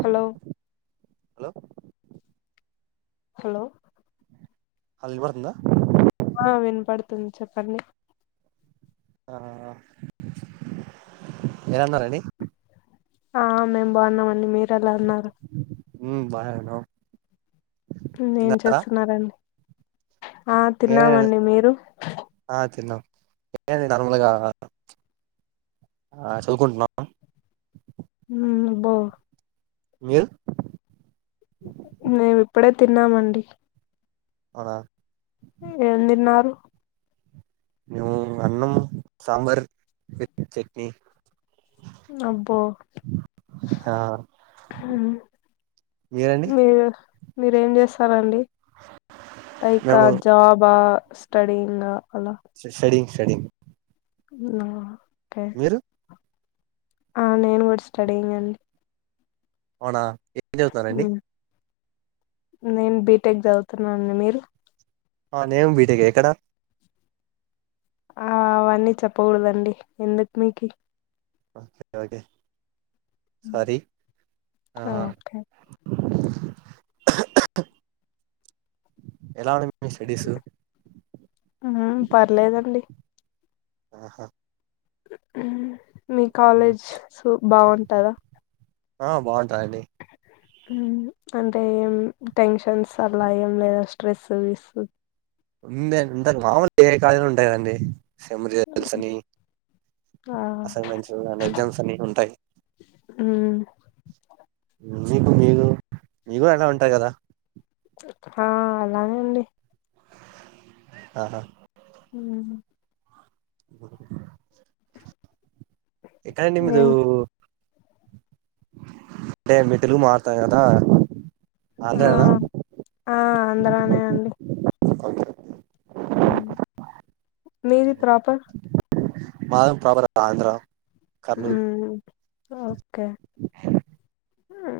Hello hello hello అ వినపడుతుందా ఆ వినపడుతుంది చెప్పండి ఆ ఏరున్నారండి ఆ మేము బాగున్నామండి మీరు ఎలా ఉ న్నారు మ్మ్ బానే ఉన్నం ఏం చేస్తున్నారండి ఆ ఏ తిన్నామండి మీరు ఆ తిన్నాం ఏ నార్మల్గా ఆ చదువుకుంటున్నాం అబ్బో మీల్ మేము ఇప్పుడే తిన్నామండి అ ఏం తిన్నారు నువు అన్నం సాంబార్ విత్ చట్నీ అబ్బో ఆ మీరండి మీరు మీరేం చేస్తారండి లైక మేము జాబా స్టడీంగ సడింగ్ సడింగ్ ఆ మీరు ఆ నేను కూడా స్టడీంగ్ అండి అవునా ఏం చదువుతారండి మ్, నేను బీటెక్ చదువుతున్న అండీ మీరు ఆ నేమ్ బీటెక్ ఏ ఎక్కడ ఆ అవన్నీ చెప్పకూడదండి ఎందుకు మీకి ఓకే ఓకే సారీ ఆ ఓకే ఎలా ఉంది మీ స్టడీస్ ఆ పర్లేదండి ఆహా మీ కాలేజ్స్ బాగుంటద ఆ బాగుంటాయండి అంటే ఏం టెన్షన్స్ అల ఏం లేవ స్ట్రెసు [unintelligible] [inaudible] ఆ అసైన్మెంట్స్ అ ఎగ్జామ్స్ అని ఉంటాయి హు మీకు మీగు మీగు అల ఉంటాయి కదా ఆ అలనే అండి ఆహా హు బ [unintelligible] ఎక్కడ ఆండీ మీరు నేను అంటే మీరు తెలుగు మాట్లాడుతునారు కదా ఆ ఆంధ్ర న ఆ ఆంధ్రానే అండి గ మీది ప్రాపర్ మాది ప్రాపర్ ఆంధ్ర కర్నూల్ మ్మ్ ఓకే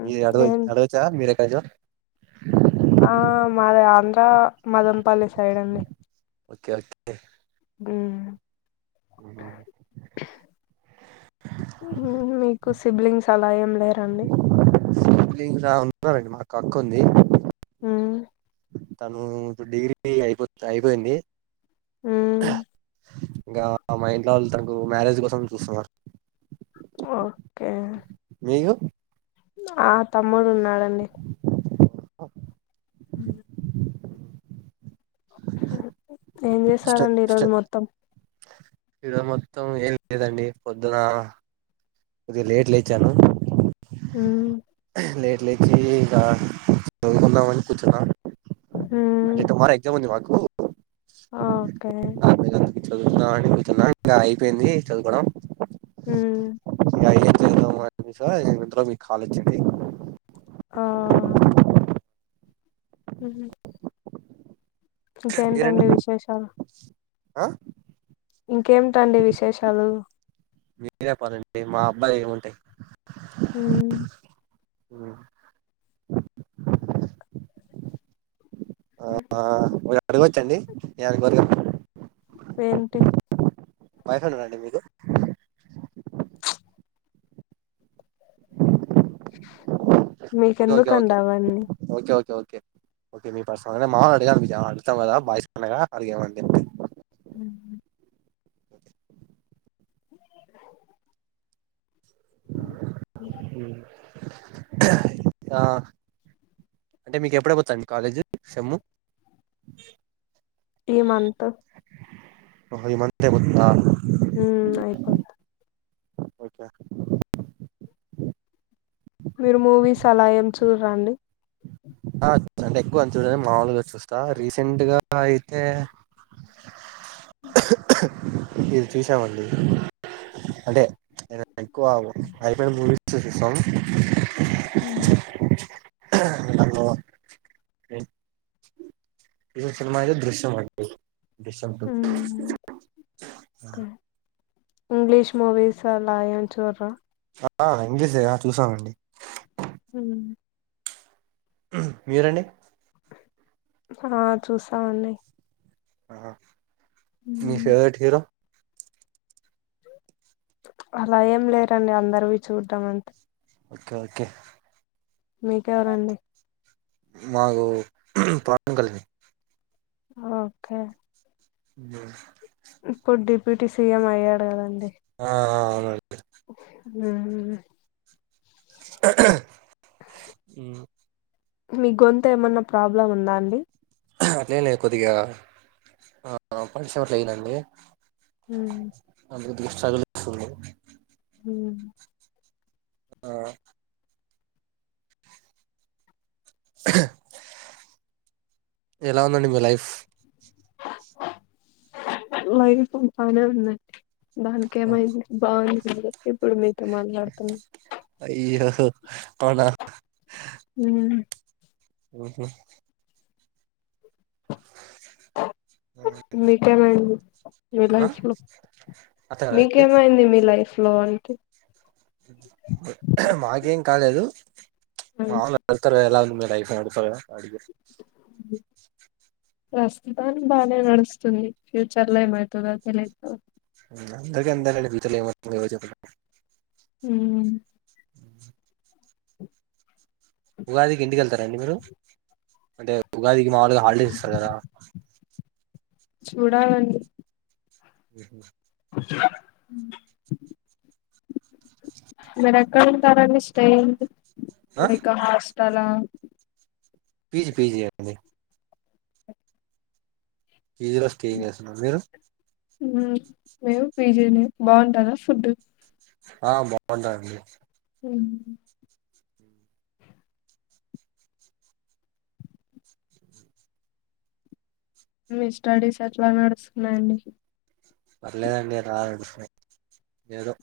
మీరు హడ ఏం హడవచ్చ మీరు ఎక్కడ ఆ మాది ఆంధ్ర మదనపల్లి సైడ్ అండి ఒకే ఒకే హు మ్మ్. ఆ మీకు సిబ్లింగ్స్ అలా ఏం లేరండి సిబ్లింగ్స్ ఆ ఉన్నారండి మాకు అక్క ఉంది హు తను ఇప్పుడు డిగ్రీ అయిపో అయిపోయింది హు ఇంక మా ఇంట్లో వాళ్ళు తనకు మ్యారేజ్ కోసం చూస్తున్నారు ఒకే మీకు ఆ తమ్ముడు ఉన్నాడండి అ ఏం చేసారండి ఈరోజు మొత్తం ఈ రోజు మొత్తం ఏం లేదండి పొద్దున కొద్దిగ లేట్ లేచను మ్మ్ లేట్ లేచి ఇంకా చవుకుందామని కూర్చున్నా అంటే టుమారో ఎగ్జామ్ ఉంది మాకు ఆ ఒకే చదువుతున్నాతున్నా అయిపోయింది చదుకోవడం మ్మ్ [unintelligible] [unintelligible] మీకు కాల్ ఒచ్చింది ఆ హు మీరండి ఇంకేంటండి విశేషాలు ఆ ఇంకేమిటండి విశేషాలు మీరే చెప్పాలండి మా అబ్బాయి ఏముంటాయి హు హు ఆ అడగొచ్చండి [unintelligible] పెయింటింగ్ బైక్ ఉన్నదాండి మీకు ఓకే ఓకే మీకెందుకండి అవన్నీ ఓకే ఓకే ఓకే మీ పర్సనల్ అ మామలు అడిగాను అాం కదా బాయస్ కన్నా అడిగమండి ఉ అ ఆ అంటే మీకు ఎప్పుడ పోతాను కాలేజీ సేమ్ము ఈమంతు హోహో ఎ మంత్ అయిపోతాడా హ ఆయిపో ఓకే మీరు మూవీస్ అలా ఎం చూడారండి ఆ అంటే ఎక్కువ అని చూడ మాముూలుగా చూస్తా రీసెంట్ గా అయితే ఇది చూసామండి అంటే ఎక్కువ అయిపోయిన మూవీసాం హ ఇ సినిమా ఐతే దృశ్యం దృశ్యం టూ హ్మ్ [unintelligible] ఇంగ్లీష్ మూవిస్ అలా ఏ చూడరా ఆ ఇంగ్లీషుగా చూసామండి హ మీరండి ఆ చూసామండి హ మీ ఫేవరెట్ హీరో అలా ఏం లేరండి అందరువి చూడ్డం అంతే ఓకే ఓకే మీకెవరండి మాకు [unintelligible] కలిని హ ఓకే అ ఇప్పుడు డిప్యూటీ సీఎం అయ్యాడు కదండి ఆ ఆ అవునండి హ్మ్ ఉ మీ గొంత ఏమన్నా ప్రాబ్లం ఉందా అండి అది లేదు కొద్దిగా ఆ పటిసయం అట్లానండి హ మీ చదువు ఎట్టల ఉంది ఉ ఆ ఎలా ఉందండి మీ లైఫ్ లైఫ్ ఉ పేర్లేదులెండి దానికిమైంది బాగుంటుంది ఇప్పుడు మీకు అయి్యో అవున్న హ్మ్ హ్మ్ హ్మ్ మీకీమాయేది మీ ఆ లైఫ్ లో అట్లా కాదండి మీకేమైంది మీ లైఫ్ లో అంటి మాకేం కాలేదు మావులుగా వెళ్తారు ఎలా మీ డైఫై అడతవు గదా అడిగే ఉ ప్రస్తుతానికి బానే నడుస్తుంది. ఫ్యూచర్ లో ఏమయితదో తెలిదు. అందరికి అంతేలండి ఫ్యూచర్ లో ఏమవుతుంది ఎవరం చెప్పలేం ఉమ్ ఉగాదికి ఇంటికి వెళ్తారండి. మీరు అంటే ఉగాదికి మాములుగా హాలిడేస్ ఇస్తారు కదా. చూడాలండి. ఊ హు మీరు ఎక్కడ ఉంటారండి స్టేయిన్ ఆ లైక్ హాస్టలా పి జి పి జి అండి. పి జీ లో స్టే చేస్తున్నాను మీరు మేము పి జి నే బాగుంటదా ఫుడ్ ఆ బాగుంటాదండి. హ్మ్ మీ స్టడీస్ ఏట్లా నడుస్తున్నాయండి. పర్లేదండి రాదు ఏదో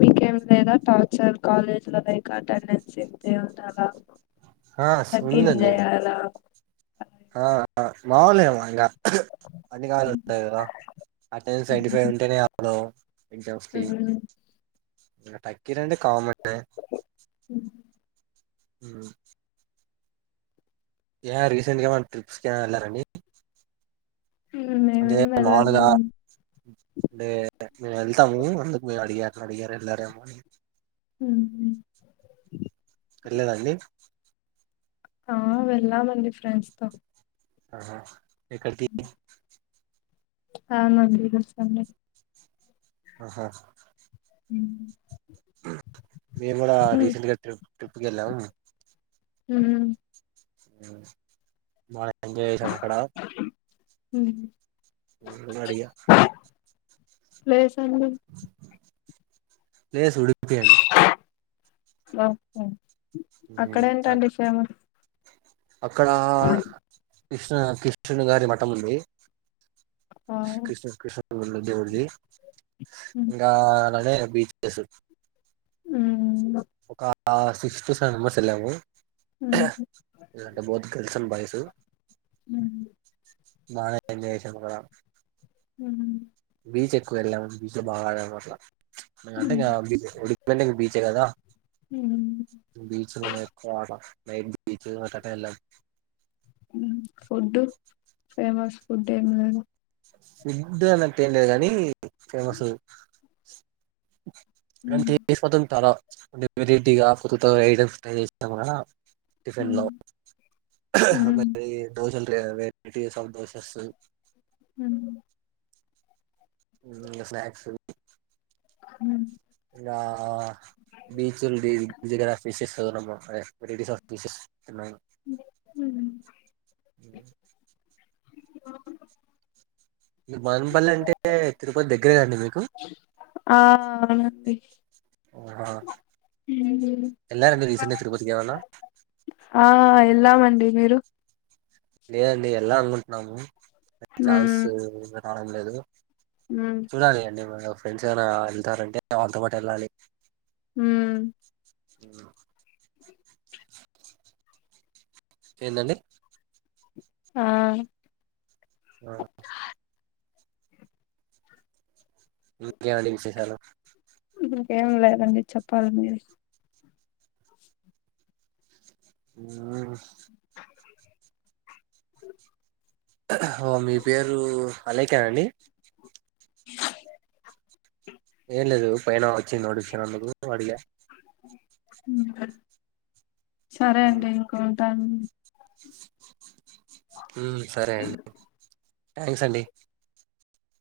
మీకేం లేదా టార్చర్ కాలేజ్ లో లైక్ అటెండెన్స్ ఇంతే ఉండాలా? ఆ ఉందండి తగ్గింజేయాల ఆ ఆ మాములే వ్ ఇంగ అన్ని కాల ఉంటాయి కదా అటెండెన్స్ నైన్టీ ఫైవ్ ఉంటేనే అప్పుడు పింటం తీమ్ హ్మ్. తగ్గిర్ అంటే కామనే హ్మ్ యా రీసెంట్ గా మన ట్రిప్స్కి ఆ ఏళ్ళలారండి. అంటే మేమేం మాములుగా వెళ్ళలేదండి. అంటే మేము వెళ్తాము. అందుకు మే అడిగాను. అడిగారు ఎల్లరేమోని ఉహుం వెళ్ళేదండి. ఆ వెళ్ళామండి ఫ్రెండ్స్ తో ఆహా ఎక్కడికి ఆ మీ రిదల్సాన్ని ఆహా మ్ మేము కూడా రీసెంట్గా ట్రిప్ ట్రిప్కి ఏళ్ళాము. ఉమ్ ఆ మా ఎంజాయెసాం అక్కడ మ్ అడిగా ప్లేస్ అండి లేస్ ఉడిప్పి అండి ఓకే అక్కడ ఉమ్, అ- ఏంటండి సేమ్ అక్కడ కృష్ణ క్రిష్టు న్ గారి మఠం ఉంది. హ్మ్. కృష్ణ కృష్ణ [unintelligible] దేవుడిది ఇంకా అనే బీచెస్ ఒక సిక్స్ టు సెవెన్ మెంబర్స్ ఎళ్ళాము. హుహు. బొత్ గల్స్ అండ్ బాయ్సు బాగా ఎంజాయ్ జేషము కదా హ్మ్ బీచ్ ఎక్కువ వెళ్ళాము బీచ్ లో బాగా ఆడం అట్లా అంటే ఇంగా బీచ్ బి లంటే బీచే కదా హ్మ్ బీచ్ లోనే ఎక్కువ ఆట నైట్ బీచ్ అట్ అటే ఏళ్ళలి. ఫుడ్ ఫేమస్ ఫుడ్ ఏం లేదు ఫుడ్ అన్నట్టు ఏం లేదు కానీ ఫేమస్ [unintelligible] కొన్ని వెరైటీగా కొత్తగ ఐటమ్స్య చేస్తాం కదా టిఫిన్లా అది దోశలు ఈడ వెట్టి సంతోష్ వస్తది ఉ ఇంగ స్నాక్స్ ఆ ఆ బీచులు ది జిరాఫిసేస్ అదే రస్ ఆఫ్ బీచెస్ న్నా ఆ మానపల్లి అంటే తిరుపతి దగ్గరే అండి మీకు అండి ఉ ఎల్లారా మీరు రీసెంట్ తరుపతికి ఏవన్నా వెళ్లామండి మీరు లేదండి వెళ్ళ అనుకుంటున్నాము ఛాన్స్ మ్మ్, రావడం లేదు మ్మ్, చూడాలి అండి మా ఫ్రెండ్స్ ఏనా వెళ్తారంటే వాళ్ళతో పాటు వెళ్ళాలి ఉ అ ఏందండి ఆ ఉ ఇంకే అండి విశేషాలు ఇంకేం లేదండి చెప్పాలి మీరు ఊ మీ పేరు అలేఖ అండి ఏం లేదు పైన నోటిఫికేషన్ అందుకు అడిగా సరే మ్మ్. అండి ఇంక ఉంటాను ఉ సరే అండి థ్యాంక్స్ అండి